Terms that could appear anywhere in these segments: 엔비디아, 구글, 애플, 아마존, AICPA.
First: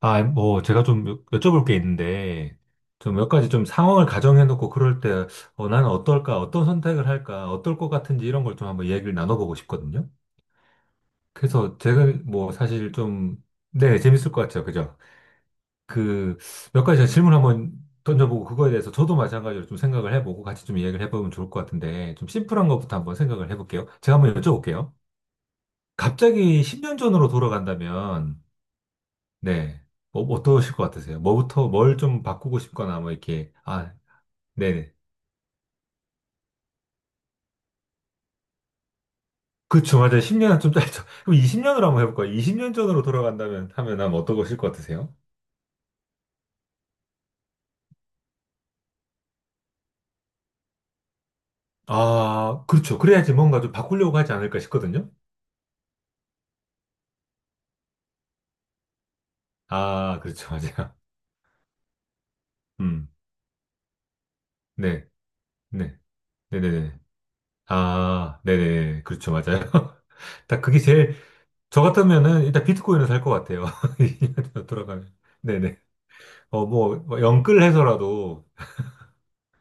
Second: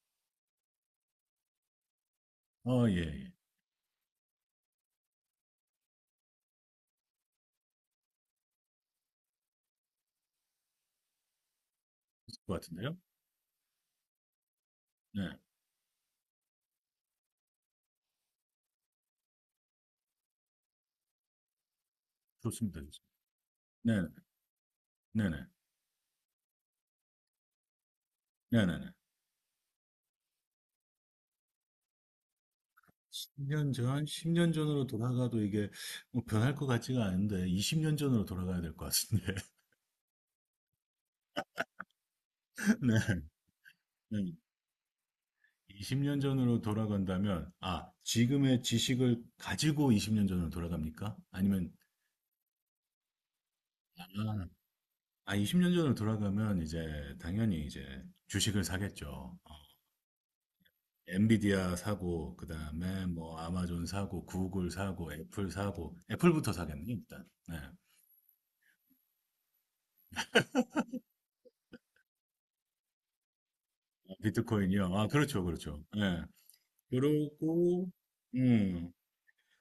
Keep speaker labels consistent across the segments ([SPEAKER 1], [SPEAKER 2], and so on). [SPEAKER 1] 아, 뭐, 제가 좀 여쭤볼 게 있는데,
[SPEAKER 2] 어, 예,
[SPEAKER 1] 좀 몇
[SPEAKER 2] 예.
[SPEAKER 1] 가지 좀 상황을 가정해놓고 그럴 때, 어, 나는 어떨까, 어떤 선택을 할까, 어떨 것 같은지 이런 걸 좀 한번 얘기를 나눠보고 싶거든요. 그래서 제가
[SPEAKER 2] 있을
[SPEAKER 1] 뭐,
[SPEAKER 2] 것
[SPEAKER 1] 사실
[SPEAKER 2] 같은데요?
[SPEAKER 1] 좀, 네, 재밌을 것 같아요. 그죠?
[SPEAKER 2] 네,
[SPEAKER 1] 그, 몇 가지 제가 질문 한번 던져보고 그거에 대해서 저도 마찬가지로 좀 생각을 해보고 같이 좀 이야기를 해보면 좋을 것 같은데, 좀 심플한
[SPEAKER 2] 좋습니다. 좋습니다.
[SPEAKER 1] 것부터 한번 생각을 해볼게요.
[SPEAKER 2] 네,
[SPEAKER 1] 제가 한번 여쭤볼게요.
[SPEAKER 2] 네네,
[SPEAKER 1] 갑자기 10년 전으로 돌아간다면,
[SPEAKER 2] 네네네.
[SPEAKER 1] 네. 뭐 어떠실 것 같으세요? 뭐부터, 뭘 좀 바꾸고 싶거나, 뭐, 이렇게.
[SPEAKER 2] 10년
[SPEAKER 1] 아,
[SPEAKER 2] 전, 10년 전으로
[SPEAKER 1] 네네.
[SPEAKER 2] 돌아가도 이게 뭐 변할 것 같지가 않은데, 20년 전으로 돌아가야 될 것 같은데.
[SPEAKER 1] 그쵸, 맞아요. 10년은 좀 짧죠. 그럼 20년으로 한번 해볼까요? 20년
[SPEAKER 2] 네,
[SPEAKER 1] 전으로 돌아간다면, 하면 아마
[SPEAKER 2] 네.
[SPEAKER 1] 어떠실 것 같으세요?
[SPEAKER 2] 20년 전으로 돌아간다면, 아, 지금의 지식을 가지고 20년 전으로 돌아갑니까? 아니면,
[SPEAKER 1] 아, 그렇죠. 그래야지 뭔가 좀 바꾸려고 하지 않을까 싶거든요.
[SPEAKER 2] 아, 20년 전으로 돌아가면 이제 당연히 이제 주식을 사겠죠.
[SPEAKER 1] 아, 그렇죠. 맞아요.
[SPEAKER 2] 엔비디아 사고, 그 다음에
[SPEAKER 1] 음,
[SPEAKER 2] 뭐 아마존 사고, 구글
[SPEAKER 1] 네,
[SPEAKER 2] 사고, 애플 사고,
[SPEAKER 1] 네,
[SPEAKER 2] 애플부터 사겠네,
[SPEAKER 1] 네네네.
[SPEAKER 2] 일단. 네.
[SPEAKER 1] 아, 네네. 그렇죠. 맞아요. 딱 그게 제일, 저 같으면은 일단 비트코인을 살 것 같아요. 20년 전으로
[SPEAKER 2] 비트코인이요. 아,
[SPEAKER 1] 돌아가면.
[SPEAKER 2] 그렇죠,
[SPEAKER 1] 네네.
[SPEAKER 2] 그렇죠. 예.
[SPEAKER 1] 어, 뭐
[SPEAKER 2] 그러고,
[SPEAKER 1] 영끌해서라도,
[SPEAKER 2] 음,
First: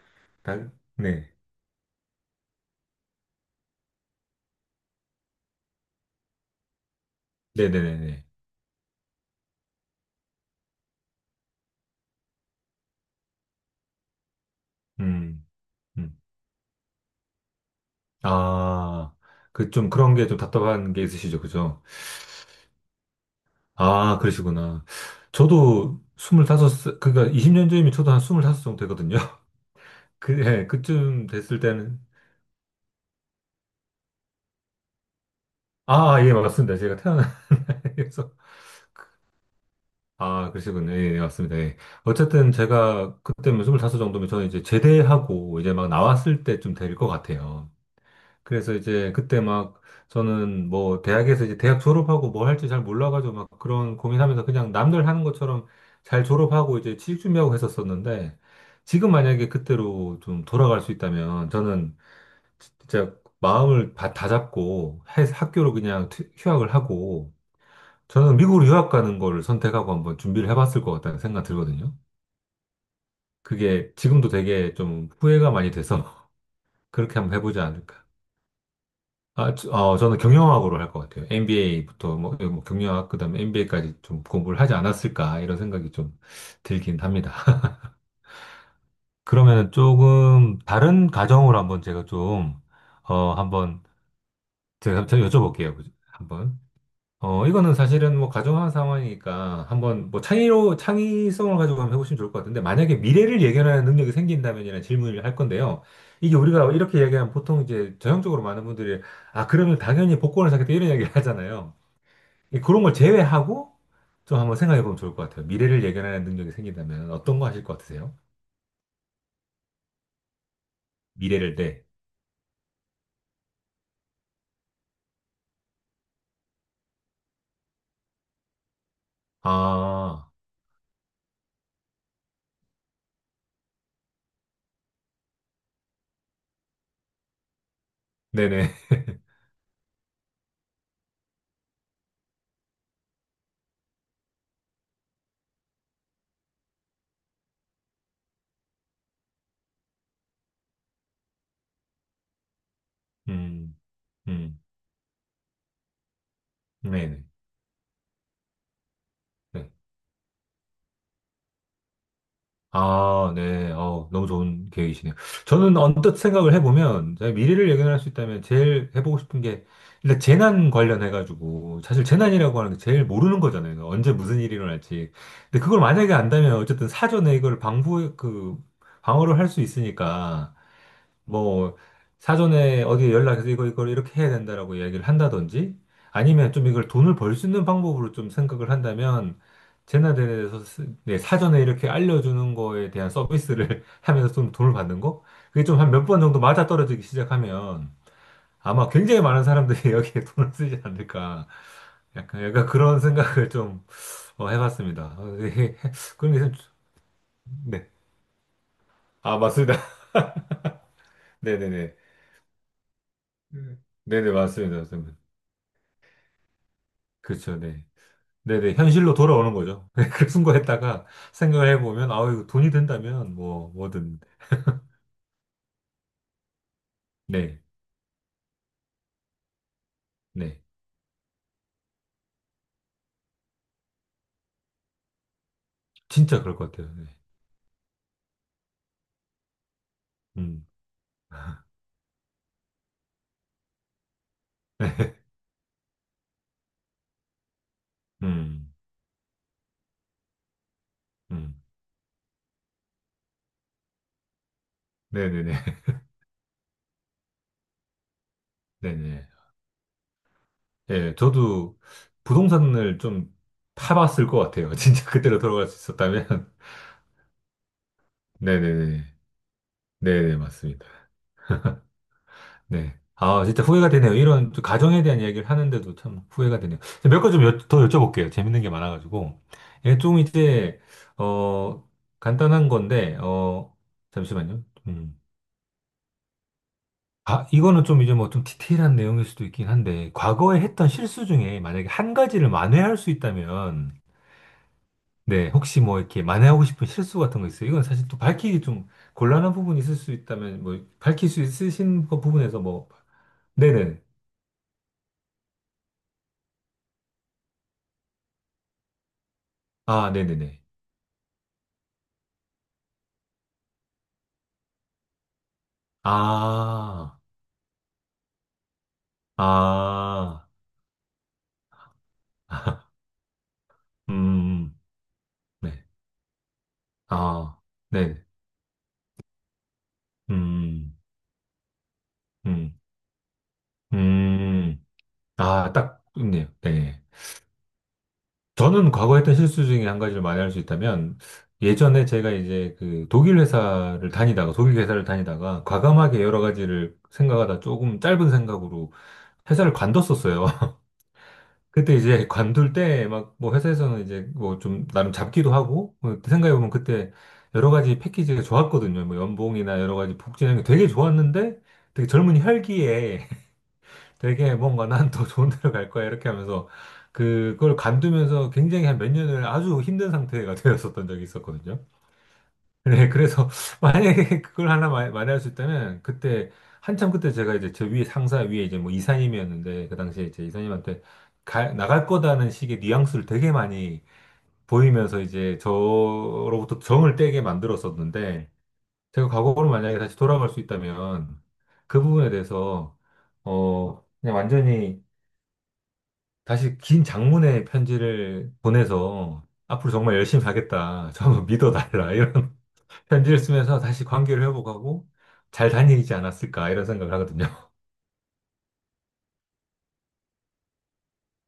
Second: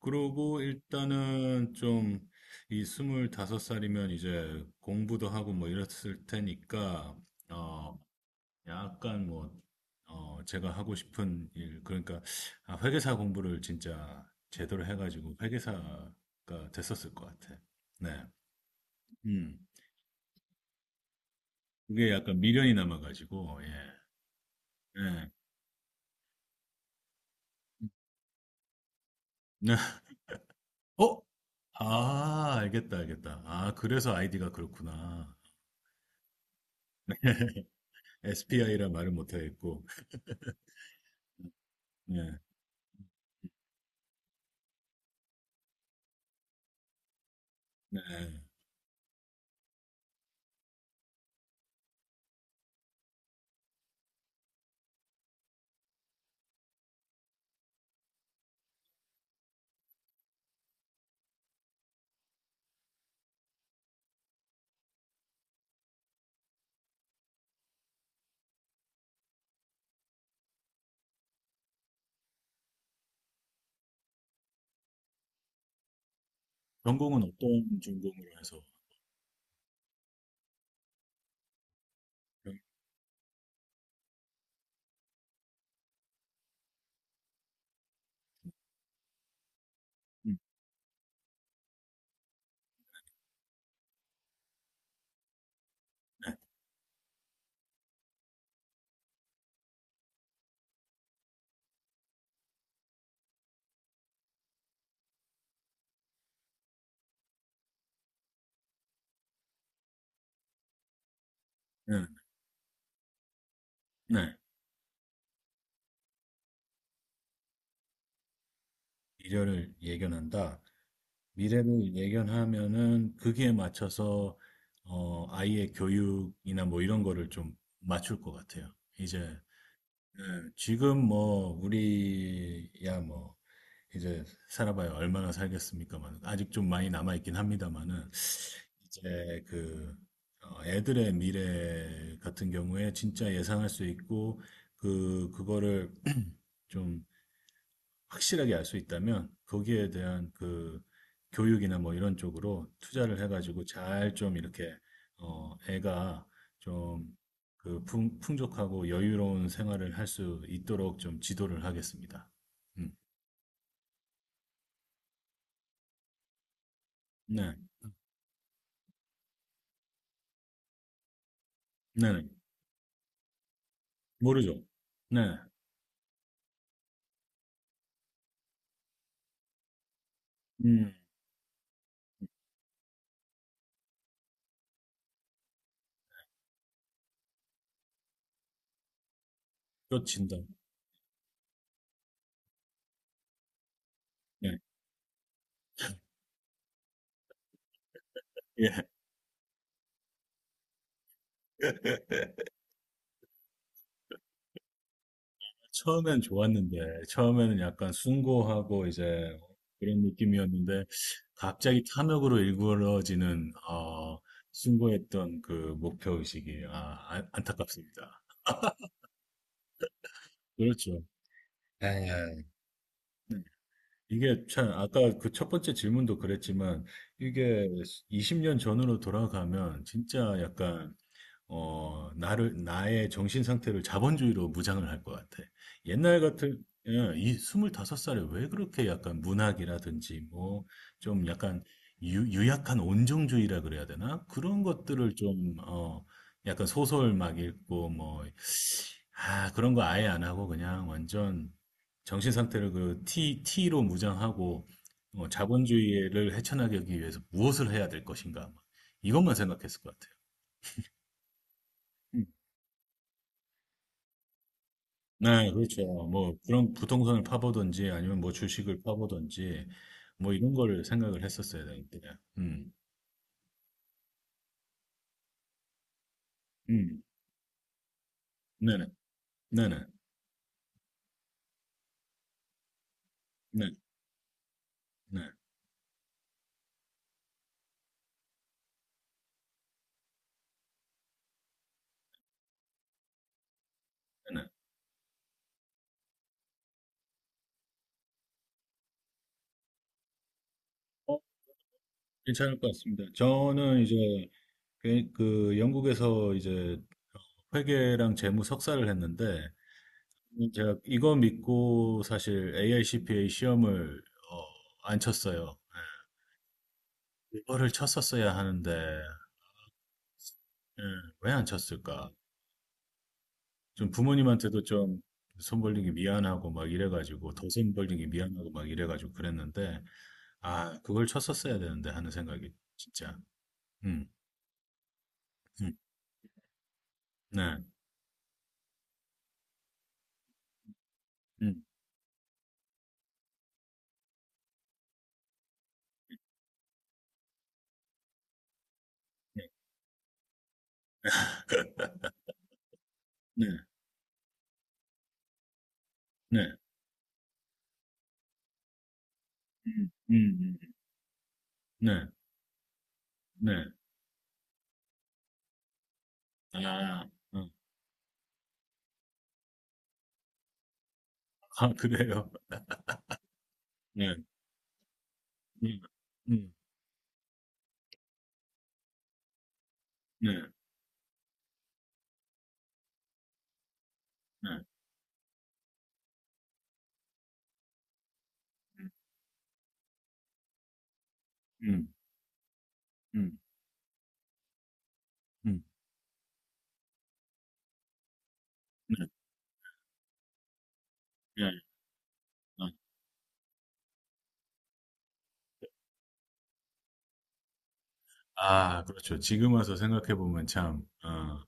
[SPEAKER 2] 그러고
[SPEAKER 1] 다- 네.
[SPEAKER 2] 일단은 좀 이 25살이면 이제 공부도 하고 뭐 이랬을 테니까, 어,
[SPEAKER 1] 네네네네.
[SPEAKER 2] 약간 뭐, 제가 하고 싶은 일, 그러니까, 아, 회계사 공부를 진짜 제대로 해가지고
[SPEAKER 1] 음,
[SPEAKER 2] 회계사가
[SPEAKER 1] 음.
[SPEAKER 2] 됐었을 것 같아. 네.
[SPEAKER 1] 아,
[SPEAKER 2] 음.
[SPEAKER 1] 그 좀 그런 게 좀 답답한 게 있으시죠, 그죠?
[SPEAKER 2] 그게 약간 미련이 남아가지고, 예.
[SPEAKER 1] 아, 그러시구나.
[SPEAKER 2] 예.
[SPEAKER 1] 저도 25, 그러니까 20년 전이면 저도 한 25살 정도 되거든요.
[SPEAKER 2] 네.
[SPEAKER 1] 그, 예,
[SPEAKER 2] 어?
[SPEAKER 1] 그쯤 됐을 때는,
[SPEAKER 2] 아, 알겠다, 알겠다. 아, 그래서 아이디가 그렇구나.
[SPEAKER 1] 아, 예, 맞습니다. 제가 태어난 서
[SPEAKER 2] SPI라 말을 못하겠고.
[SPEAKER 1] 아, 그러시군요. 예, 예, 맞습니다. 예.
[SPEAKER 2] 네,
[SPEAKER 1] 어쨌든 제가 그때면 25 정도면 저는 이제 제대하고 이제 막 나왔을 때쯤 될 것 같아요.
[SPEAKER 2] 네.
[SPEAKER 1] 그래서 이제 그때 막 저는 뭐 대학에서 이제 대학 졸업하고 뭐 할지 잘 몰라가지고 막 그런 고민하면서 그냥 남들 하는 것처럼 잘 졸업하고 이제 취직 준비하고 했었었는데 지금 만약에 그때로 좀 돌아갈 수 있다면 저는 진짜 마음을 다 잡고 학교로 그냥 휴학을 하고 저는 미국으로 유학 가는 거를 선택하고 한번 준비를 해봤을 것 같다는 생각 들거든요. 그게 지금도 되게 좀 후회가 많이 돼서 그렇게
[SPEAKER 2] 전공은
[SPEAKER 1] 한번 해보지
[SPEAKER 2] 어떤
[SPEAKER 1] 않을까.
[SPEAKER 2] 전공으로 해서?
[SPEAKER 1] 아, 저는 경영학으로 할 것 같아요. MBA부터 뭐 경영학 그다음에 MBA까지 좀 공부를 하지 않았을까 이런 생각이 좀 들긴 합니다. 그러면
[SPEAKER 2] 음,
[SPEAKER 1] 조금 다른 가정으로 한번 제가 좀 어, 한번 제가 제 여쭤볼게요. 그죠? 한번. 어, 이거는 사실은 뭐 가정한 상황이니까 한번 뭐 창의로 창의성을 가지고 한번 해보시면 좋을 것 같은데, 만약에 미래를 예견하는 능력이 생긴다면이라는 질문을 할 건데요. 이게 우리가 이렇게 얘기하면 보통 이제 전형적으로 많은 분들이 아, 그러면 당연히 복권을 사겠다 이런 이야기를 하잖아요.
[SPEAKER 2] 네,
[SPEAKER 1] 그런 걸 제외하고
[SPEAKER 2] 네.
[SPEAKER 1] 좀 한번 생각해 보면 좋을 것 같아요. 미래를 예견하는 능력이 생긴다면 어떤 거 하실 것 같으세요?
[SPEAKER 2] 미래를 예견한다.
[SPEAKER 1] 미래를, 네.
[SPEAKER 2] 미래를 예견하면은 거기에 맞춰서 아이의 교육이나 뭐 이런 거를 좀 맞출 것 같아요. 이제
[SPEAKER 1] 아,
[SPEAKER 2] 예, 지금 뭐 우리야 뭐 이제 살아봐야 얼마나 살겠습니까만 아직 좀 많이 남아 있긴 합니다만은
[SPEAKER 1] 네네.
[SPEAKER 2] 이제 그 애들의 미래 같은 경우에 진짜 예상할 수 있고 그거를 좀 확실하게 알 수 있다면 거기에 대한 그 교육이나 뭐 이런 쪽으로 투자를 해가지고
[SPEAKER 1] 음,
[SPEAKER 2] 잘 좀
[SPEAKER 1] 음,
[SPEAKER 2] 이렇게 애가 좀
[SPEAKER 1] 네네.
[SPEAKER 2] 그 풍족하고 여유로운
[SPEAKER 1] 네.
[SPEAKER 2] 생활을 할 수 있도록 좀 지도를 하겠습니다. 음.
[SPEAKER 1] 아, 네. 어, 너무 좋은 계획이시네요. 저는 언뜻 생각을 해보면, 제가
[SPEAKER 2] 네,
[SPEAKER 1] 미래를 예견할 수 있다면 제일 해보고 싶은 게, 일단 재난 관련해가지고, 사실
[SPEAKER 2] 네, 네.
[SPEAKER 1] 재난이라고 하는 게 제일 모르는 거잖아요. 그러니까 언제 무슨 일이
[SPEAKER 2] 모르죠.
[SPEAKER 1] 일어날지.
[SPEAKER 2] 네,
[SPEAKER 1] 근데 그걸 만약에 안다면, 어쨌든 사전에 이걸 방부, 그, 방어를 할 수 있으니까,
[SPEAKER 2] 음,
[SPEAKER 1] 뭐 사전에 어디 연락해서 이거 이걸 이렇게 해야 된다라고 이야기를 한다든지, 아니면 좀 이걸 돈을 벌 수 있는 방법으로 좀 생각을 한다면
[SPEAKER 2] 또 진다.
[SPEAKER 1] 재나대에서 네, 사전에 이렇게 알려주는 거에 대한 서비스를 하면서 좀
[SPEAKER 2] 네,
[SPEAKER 1] 돈을 받는 거, 그게 좀 한 몇 번 정도 맞아떨어지기 시작하면
[SPEAKER 2] 예.
[SPEAKER 1] 아마 굉장히 많은 사람들이 여기에 돈을 쓰지 않을까, 약간 약간 그런 생각을 좀 어, 해봤습니다. 어, 이게
[SPEAKER 2] 처음엔
[SPEAKER 1] 그런 게 좀,
[SPEAKER 2] 좋았는데, 처음에는
[SPEAKER 1] 네.
[SPEAKER 2] 약간 숭고하고 이제
[SPEAKER 1] 아, 맞습니다.
[SPEAKER 2] 그런 느낌이었는데, 갑자기
[SPEAKER 1] 네네네.
[SPEAKER 2] 탐욕으로 일그러지는, 어,
[SPEAKER 1] 네네, 맞습니다. 맞습니다.
[SPEAKER 2] 숭고했던 그 목표의식이, 아, 안-
[SPEAKER 1] 그렇죠, 네.
[SPEAKER 2] 안타깝습니다.
[SPEAKER 1] 네네, 현실로 돌아오는 거죠. 그
[SPEAKER 2] 그렇죠.
[SPEAKER 1] 순간에다가 생각을 해보면, 아우,
[SPEAKER 2] 예.
[SPEAKER 1] 이거 돈이 된다면, 뭐든.
[SPEAKER 2] 이게 참, 아까 그 첫 번째 질문도 그랬지만,
[SPEAKER 1] 네,
[SPEAKER 2] 이게 20년 전으로 돌아가면 진짜
[SPEAKER 1] 네.
[SPEAKER 2] 약간, 나의 정신 상태를 자본주의로 무장을 할 것 같아. 옛날
[SPEAKER 1] 진짜 그럴
[SPEAKER 2] 같은,
[SPEAKER 1] 것 같아요. 네.
[SPEAKER 2] 예, 이 25살에 왜 그렇게 약간 문학이라든지, 뭐,
[SPEAKER 1] 음,
[SPEAKER 2] 좀 약간 유약한 온정주의라 그래야 되나? 그런 것들을 좀, 약간 소설 막 읽고, 뭐,
[SPEAKER 1] 음,
[SPEAKER 2] 아, 그런 거 아예 안 하고 그냥 완전
[SPEAKER 1] 음.
[SPEAKER 2] 정신 상태를 그 T로 무장하고,
[SPEAKER 1] 네네네,
[SPEAKER 2] 자본주의를 헤쳐나가기 위해서 무엇을 해야 될 것인가. 막
[SPEAKER 1] 네네.
[SPEAKER 2] 이것만 생각했을 것 같아요.
[SPEAKER 1] 예, 저도 부동산을 좀 타봤을 것 같아요. 진짜 그때로
[SPEAKER 2] 네,
[SPEAKER 1] 돌아갈 수
[SPEAKER 2] 그렇죠. 뭐
[SPEAKER 1] 있었다면.
[SPEAKER 2] 그런 부동산을 파보든지 아니면 뭐 주식을
[SPEAKER 1] 네네네.
[SPEAKER 2] 파보든지 뭐
[SPEAKER 1] 네네,
[SPEAKER 2] 이런 걸
[SPEAKER 1] 맞습니다.
[SPEAKER 2] 생각을 했었어야 되는데. 음,
[SPEAKER 1] 네. 아, 진짜 후회가 되네요. 이런 또 가정에 대한 이야기를 하는데도 참 후회가 되네요.
[SPEAKER 2] 음,
[SPEAKER 1] 몇 가지 좀더 여쭤볼게요. 재밌는 게
[SPEAKER 2] 네네,
[SPEAKER 1] 많아가지고.
[SPEAKER 2] 네네,
[SPEAKER 1] 예, 좀 이제, 어, 간단한 건데,
[SPEAKER 2] 네,
[SPEAKER 1] 어, 잠시만요. 음.
[SPEAKER 2] 네,
[SPEAKER 1] 아, 이거는 좀 이제 뭐 좀 디테일한 내용일 수도 있긴 한데, 과거에 했던 실수 중에 만약에 한 가지를 만회할 수 있다면,
[SPEAKER 2] 네.
[SPEAKER 1] 네, 혹시 뭐 이렇게 만회하고 싶은 실수 같은 거 있어요? 이건 사실 또 밝히기 좀 곤란한 부분이 있을 수 있다면, 뭐,
[SPEAKER 2] 어,
[SPEAKER 1] 밝힐 수 있으신 그
[SPEAKER 2] 괜찮을
[SPEAKER 1] 부분에서
[SPEAKER 2] 것
[SPEAKER 1] 뭐,
[SPEAKER 2] 같습니다. 저는
[SPEAKER 1] 네네.
[SPEAKER 2] 이제 그 영국에서 이제 회계랑 재무 석사를 했는데
[SPEAKER 1] 아, 네네네.
[SPEAKER 2] 제가 이거 믿고 사실 AICPA 시험을 어, 안 쳤어요.
[SPEAKER 1] 아,
[SPEAKER 2] 이거를 쳤었어야 하는데
[SPEAKER 1] 아,
[SPEAKER 2] 예, 왜안 쳤을까? 좀 부모님한테도
[SPEAKER 1] 음,
[SPEAKER 2] 좀 손
[SPEAKER 1] 네,
[SPEAKER 2] 벌린 게 미안하고 막 이래가지고 더
[SPEAKER 1] 아,
[SPEAKER 2] 손 벌린 게
[SPEAKER 1] 네,
[SPEAKER 2] 미안하고 막 이래가지고 그랬는데 아
[SPEAKER 1] 음,
[SPEAKER 2] 그걸 쳤었어야 되는데 하는 생각이
[SPEAKER 1] 음,
[SPEAKER 2] 진짜 음,
[SPEAKER 1] 음, 아,
[SPEAKER 2] 음,
[SPEAKER 1] 딱 있네요. 네.
[SPEAKER 2] 네,
[SPEAKER 1] 저는 과거 했던 실수 중에 한 가지를 말할 수 있다면,
[SPEAKER 2] 음,
[SPEAKER 1] 예전에 제가 이제 그 독일 회사를 다니다가, 과감하게 여러 가지를 생각하다 조금 짧은 생각으로
[SPEAKER 2] 네,
[SPEAKER 1] 회사를 관뒀었어요. 그때 이제 관둘 때 막
[SPEAKER 2] 네,
[SPEAKER 1] 뭐 회사에서는 이제 뭐 좀 나름 잡기도 하고 뭐
[SPEAKER 2] 네,
[SPEAKER 1] 생각해보면 그때 여러 가지 패키지가 좋았거든요. 뭐
[SPEAKER 2] 음,
[SPEAKER 1] 연봉이나 여러
[SPEAKER 2] 음,
[SPEAKER 1] 가지 복지나
[SPEAKER 2] 음,
[SPEAKER 1] 이런 게
[SPEAKER 2] 음.
[SPEAKER 1] 되게 좋았는데
[SPEAKER 2] 네,
[SPEAKER 1] 되게 젊은 혈기에
[SPEAKER 2] 네,
[SPEAKER 1] 되게 뭔가 난 더 좋은 데로 갈 거야 이렇게 하면서
[SPEAKER 2] 아, 어,
[SPEAKER 1] 그걸 관두면서 굉장히 한 몇 년을 아주 힘든 상태가 되었었던 적이
[SPEAKER 2] 아
[SPEAKER 1] 있었거든요.
[SPEAKER 2] 그래요,
[SPEAKER 1] 그래, 그래서
[SPEAKER 2] 네,
[SPEAKER 1] 만약에 그걸 하나 마련할 수
[SPEAKER 2] 음,
[SPEAKER 1] 있다면 그때
[SPEAKER 2] 음,
[SPEAKER 1] 한참 그때 제가 이제 저 위에 상사 위에 이제 뭐 이사님이었는데, 그 당시에
[SPEAKER 2] 네,
[SPEAKER 1] 이제 이사님한테 나갈 거다는 식의 뉘앙스를 되게 많이
[SPEAKER 2] 네,
[SPEAKER 1] 보이면서 이제 저로부터 정을 떼게 만들었었는데 제가 과거로 만약에 다시 돌아갈 수 있다면
[SPEAKER 2] 음,
[SPEAKER 1] 그 부분에 대해서
[SPEAKER 2] 음,
[SPEAKER 1] 어 그냥 완전히
[SPEAKER 2] 음,
[SPEAKER 1] 다시 긴 장문의 편지를
[SPEAKER 2] 네,
[SPEAKER 1] 보내서 앞으로 정말 열심히 하겠다. 저
[SPEAKER 2] 네,
[SPEAKER 1] 한번 믿어달라. 이런
[SPEAKER 2] 네.
[SPEAKER 1] 편지를 쓰면서 다시 관계를 회복하고 잘 다니지 않았을까 이런 생각을 하거든요.
[SPEAKER 2] 아 그렇죠. 지금 와서 생각해 보면 참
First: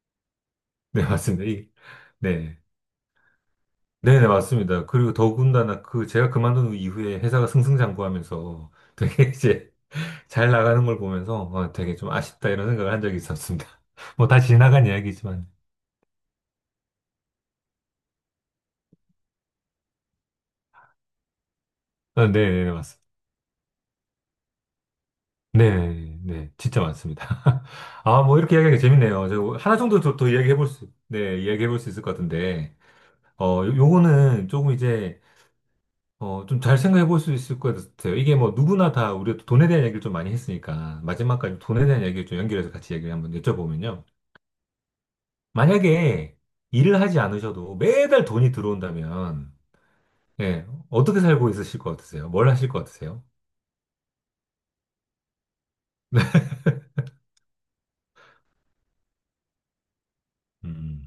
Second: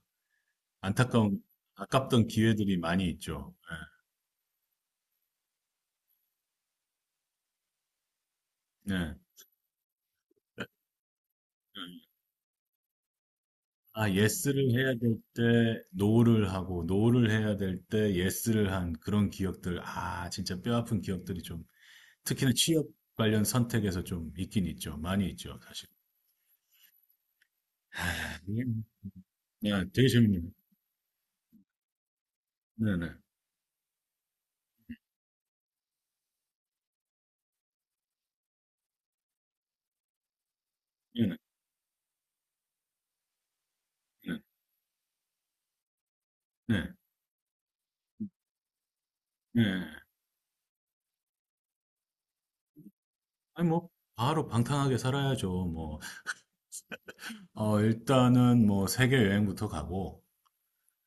[SPEAKER 1] 네,
[SPEAKER 2] 안타까운
[SPEAKER 1] 맞습니다.
[SPEAKER 2] 아깝던
[SPEAKER 1] 네.
[SPEAKER 2] 기회들이 많이 있죠. 네.
[SPEAKER 1] 네네, 맞습니다. 그리고 더군다나 그 제가 그만둔 이후에 회사가 승승장구하면서
[SPEAKER 2] 네.
[SPEAKER 1] 되게 이제 잘 나가는 걸 보면서 어, 되게
[SPEAKER 2] 음.
[SPEAKER 1] 좀 아쉽다 이런 생각을 한 적이 있었습니다.
[SPEAKER 2] 아,
[SPEAKER 1] 뭐 다
[SPEAKER 2] 예스를
[SPEAKER 1] 지나간
[SPEAKER 2] 해야 될
[SPEAKER 1] 이야기지만.
[SPEAKER 2] 때 노를 하고 노를 해야 될 때 예스를 한 그런 기억들. 아, 진짜 뼈아픈 기억들이 좀
[SPEAKER 1] 어,
[SPEAKER 2] 특히나
[SPEAKER 1] 네네네,
[SPEAKER 2] 취업
[SPEAKER 1] 맞습니다.
[SPEAKER 2] 관련 선택에서 좀 있긴 있죠. 많이 있죠, 사실.
[SPEAKER 1] 네네네, 네, 네, 진짜 많습니다. 아, 뭐
[SPEAKER 2] 아,
[SPEAKER 1] 이렇게
[SPEAKER 2] 예.
[SPEAKER 1] 이야기하기 재밌네요. 제가 하나
[SPEAKER 2] 네,
[SPEAKER 1] 정도
[SPEAKER 2] 되게
[SPEAKER 1] 더
[SPEAKER 2] 재밌네요.
[SPEAKER 1] 이야기해볼 수, 네, 이야기해볼 수 있을 것 같은데.
[SPEAKER 2] 네네.
[SPEAKER 1] 어, 요거는 조금 이제 어, 좀 잘 생각해 볼 수 있을 것 같아요. 이게 뭐 누구나 다 우리가 돈에 대한 얘기를 좀 많이 했으니까
[SPEAKER 2] 네네.
[SPEAKER 1] 마지막까지 돈에 대한 얘기를 좀 연결해서 같이 얘기를 한번 여쭤보면요.
[SPEAKER 2] 네.
[SPEAKER 1] 만약에
[SPEAKER 2] 네. 네.
[SPEAKER 1] 일을 하지 않으셔도 매달 돈이 들어온다면,
[SPEAKER 2] 네. 네.
[SPEAKER 1] 예, 어떻게 살고 있으실 것 같으세요? 뭘 하실 것 같으세요?
[SPEAKER 2] 아니, 뭐, 바로 방탕하게 살아야죠. 뭐, 일단은 뭐, 세계 여행부터 가고,
[SPEAKER 1] 음,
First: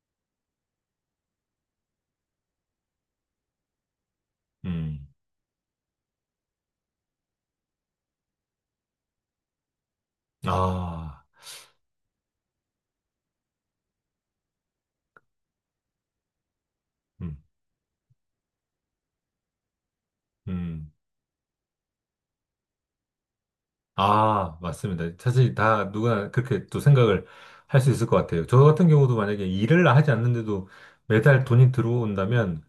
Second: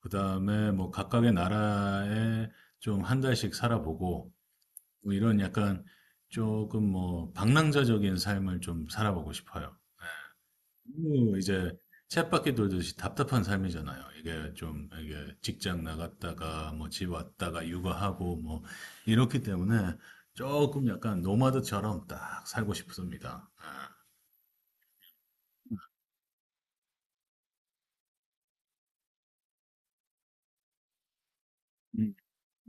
[SPEAKER 2] 그 다음에 뭐, 각각의 나라에 좀 한 달씩 살아보고,
[SPEAKER 1] 음,
[SPEAKER 2] 뭐 이런 약간 조금 뭐 방랑자적인 삶을 좀 살아보고 싶어요.
[SPEAKER 1] 아,
[SPEAKER 2] 너무 이제 쳇바퀴 돌듯이 답답한 삶이잖아요. 이게 좀 이게 직장 나갔다가 뭐 집
[SPEAKER 1] 음,
[SPEAKER 2] 왔다가 육아하고 뭐 이렇기 때문에 조금
[SPEAKER 1] 음,
[SPEAKER 2] 약간 노마드처럼 딱 살고 싶습니다.
[SPEAKER 1] 아, 맞습니다. 사실 다 누가 그렇게 또 생각을 할 수 있을 것 같아요. 저 같은 경우도 만약에 일을 하지 않는데도 매달 돈이
[SPEAKER 2] 네.
[SPEAKER 1] 들어온다면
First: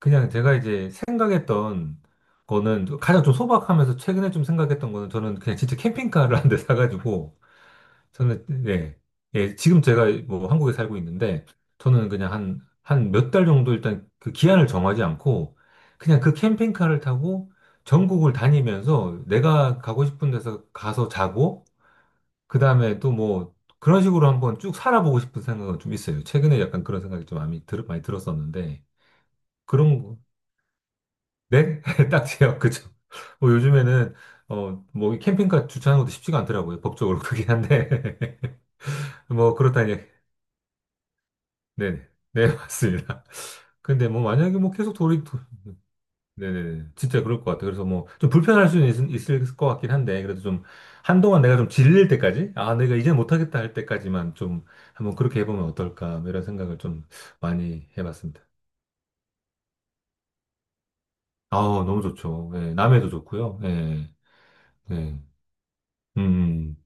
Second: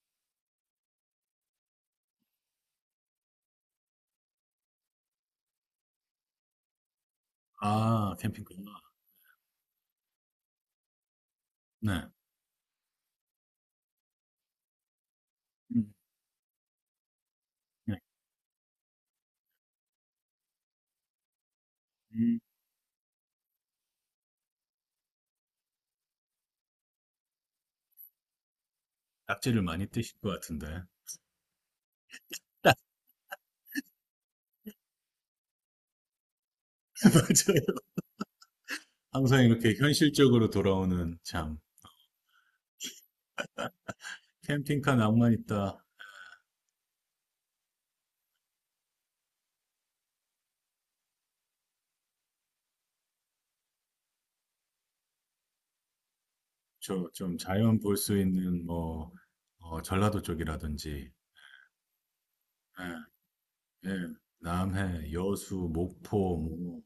[SPEAKER 1] 그냥 제가 이제 생각했던 거는 좀- 가장 좀 소박하면서 최근에 좀 생각했던 거는 저는 그냥 진짜 캠핑카를 한 대 사가지고
[SPEAKER 2] 아,
[SPEAKER 1] 저는
[SPEAKER 2] 캠핑카.
[SPEAKER 1] 예, 예, 지금 제가 뭐 한국에 살고 있는데
[SPEAKER 2] 네.
[SPEAKER 1] 저는 그냥 한 몇 달 정도 일단 그 기한을 정하지 않고
[SPEAKER 2] 음,
[SPEAKER 1] 그냥 그 캠핑카를 타고
[SPEAKER 2] 네.
[SPEAKER 1] 전국을 다니면서 내가 가고 싶은 데서 가서 자고
[SPEAKER 2] 음.
[SPEAKER 1] 그 다음에 또 뭐 그런 식으로 한번 쭉 살아보고 싶은 생각은 좀 있어요. 최근에 약간 그런 생각이 좀 많이 들었었는데
[SPEAKER 2] 낙지를 많이
[SPEAKER 1] 그런
[SPEAKER 2] 뜨실
[SPEAKER 1] 거.
[SPEAKER 2] 것 같은데.
[SPEAKER 1] 네? 딱지요. 그죠. 뭐 요즘에는 어, 뭐이 캠핑카 주차하는 것도 쉽지가 않더라고요. 법적으로 그긴
[SPEAKER 2] 맞아요.
[SPEAKER 1] 한데.
[SPEAKER 2] 항상
[SPEAKER 1] 뭐
[SPEAKER 2] 이렇게
[SPEAKER 1] 그렇다니.
[SPEAKER 2] 현실적으로 돌아오는 참
[SPEAKER 1] 네네. 네, 맞습니다. 근데 뭐 만약에 뭐 계속
[SPEAKER 2] 캠핑카 낭만 있다.
[SPEAKER 1] 네네네. 진짜 그럴 것 같아요. 그래서 뭐 좀 불편할 수는 있, 을것 같긴 한데 그래도 좀 한동안 내가 좀 질릴 때까지 아, 내가 이제 못하겠다 할 때까지만 좀 한번 그렇게 해보면 어떨까 뭐 이런 생각을 좀
[SPEAKER 2] 저 좀 자연
[SPEAKER 1] 많이
[SPEAKER 2] 볼 수
[SPEAKER 1] 해봤습니다.
[SPEAKER 2] 있는 뭐 전라도 쪽이라든지
[SPEAKER 1] 아우, 너무 좋죠. 예, 남해도
[SPEAKER 2] 예,
[SPEAKER 1] 좋고요.
[SPEAKER 2] 예,
[SPEAKER 1] 예.
[SPEAKER 2] 남해,
[SPEAKER 1] 네.
[SPEAKER 2] 여수,
[SPEAKER 1] 음.
[SPEAKER 2] 목포, 뭐
[SPEAKER 1] 음.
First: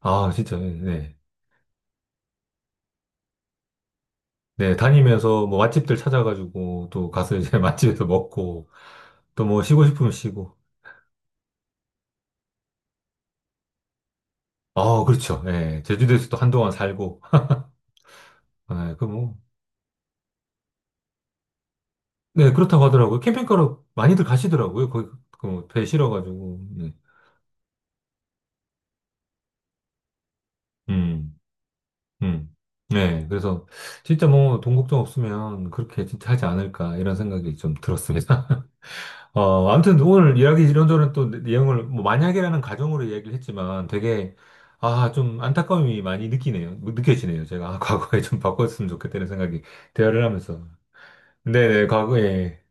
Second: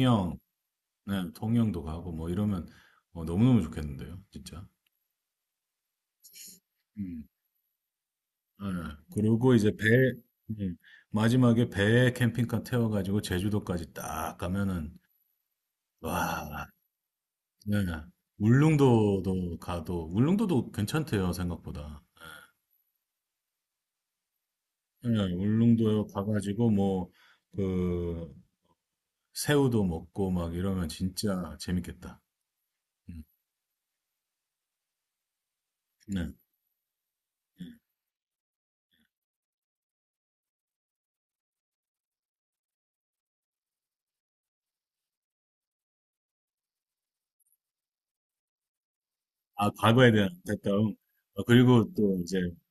[SPEAKER 1] 아, 진짜, 예, 네.
[SPEAKER 2] 네, 통영도 가고 뭐 이러면 너무너무 좋겠는데요, 진짜.
[SPEAKER 1] 네, 다니면서 뭐 맛집들 찾아가지고 또
[SPEAKER 2] 음,
[SPEAKER 1] 가서 이제 맛집에서
[SPEAKER 2] 예.
[SPEAKER 1] 먹고 또
[SPEAKER 2] 그리고
[SPEAKER 1] 뭐
[SPEAKER 2] 이제 배
[SPEAKER 1] 쉬고 싶으면 쉬고.
[SPEAKER 2] 음, 마지막에 배에 캠핑카 태워가지고 제주도까지 딱 가면은
[SPEAKER 1] 아, 그렇죠. 예. 제주도에서 또
[SPEAKER 2] 와,
[SPEAKER 1] 한동안 살고.
[SPEAKER 2] 네.
[SPEAKER 1] 예, 그 뭐.
[SPEAKER 2] 울릉도도 가도 울릉도도 괜찮대요 생각보다.
[SPEAKER 1] 네, 그렇다고 하더라고요. 캠핑카로 많이들 가시더라고요.
[SPEAKER 2] 예,
[SPEAKER 1] 거기 그배
[SPEAKER 2] 울릉도
[SPEAKER 1] 실어가지고.
[SPEAKER 2] 가가지고
[SPEAKER 1] 네.
[SPEAKER 2] 뭐그 새우도 먹고 막 이러면
[SPEAKER 1] 음,
[SPEAKER 2] 진짜 재밌겠다.
[SPEAKER 1] 음.
[SPEAKER 2] 음.
[SPEAKER 1] 네, 그래서 진짜 뭐 돈 걱정 없으면 그렇게 진짜
[SPEAKER 2] 네.
[SPEAKER 1] 하지 않을까 이런 생각이 좀 들었습니다. 어, 아무튼 오늘 이야기 이런저런 또 내용을 뭐 만약이라는 가정으로 이야기를 했지만 되게 아, 좀 안타까움이 많이 느끼네요. 뭐 느껴지네요. 제가 아, 과거에 좀 바꿨으면 좋겠다는 생각이
[SPEAKER 2] 아, 과거에
[SPEAKER 1] 대화를
[SPEAKER 2] 대한
[SPEAKER 1] 하면서.
[SPEAKER 2] 안타까움. 아,
[SPEAKER 1] 네네,
[SPEAKER 2] 그리고 또 이제
[SPEAKER 1] 과거에.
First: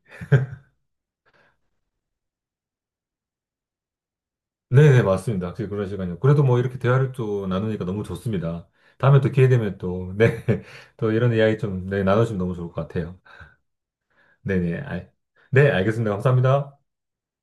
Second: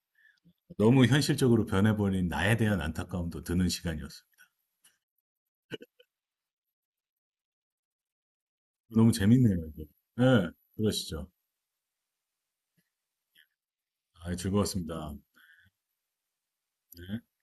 [SPEAKER 2] 너무 현실적으로 변해버린 나에 대한 안타까움도 드는 시간이었어요.
[SPEAKER 1] 네네, 맞습니다. 확실히 그런 시간이요. 그래도 뭐 이렇게 대화를 또 나누니까 너무 좋습니다.
[SPEAKER 2] 너무
[SPEAKER 1] 다음에 또 기회
[SPEAKER 2] 재밌네요.
[SPEAKER 1] 되면
[SPEAKER 2] 이게.
[SPEAKER 1] 또, 네,
[SPEAKER 2] 네,
[SPEAKER 1] 또
[SPEAKER 2] 그러시죠.
[SPEAKER 1] 이런 이야기 좀 네, 나눠주면 너무 좋을 것 같아요.
[SPEAKER 2] 아,
[SPEAKER 1] 네네, 알,
[SPEAKER 2] 즐거웠습니다.
[SPEAKER 1] 네, 알겠습니다. 감사합니다.
[SPEAKER 2] 네.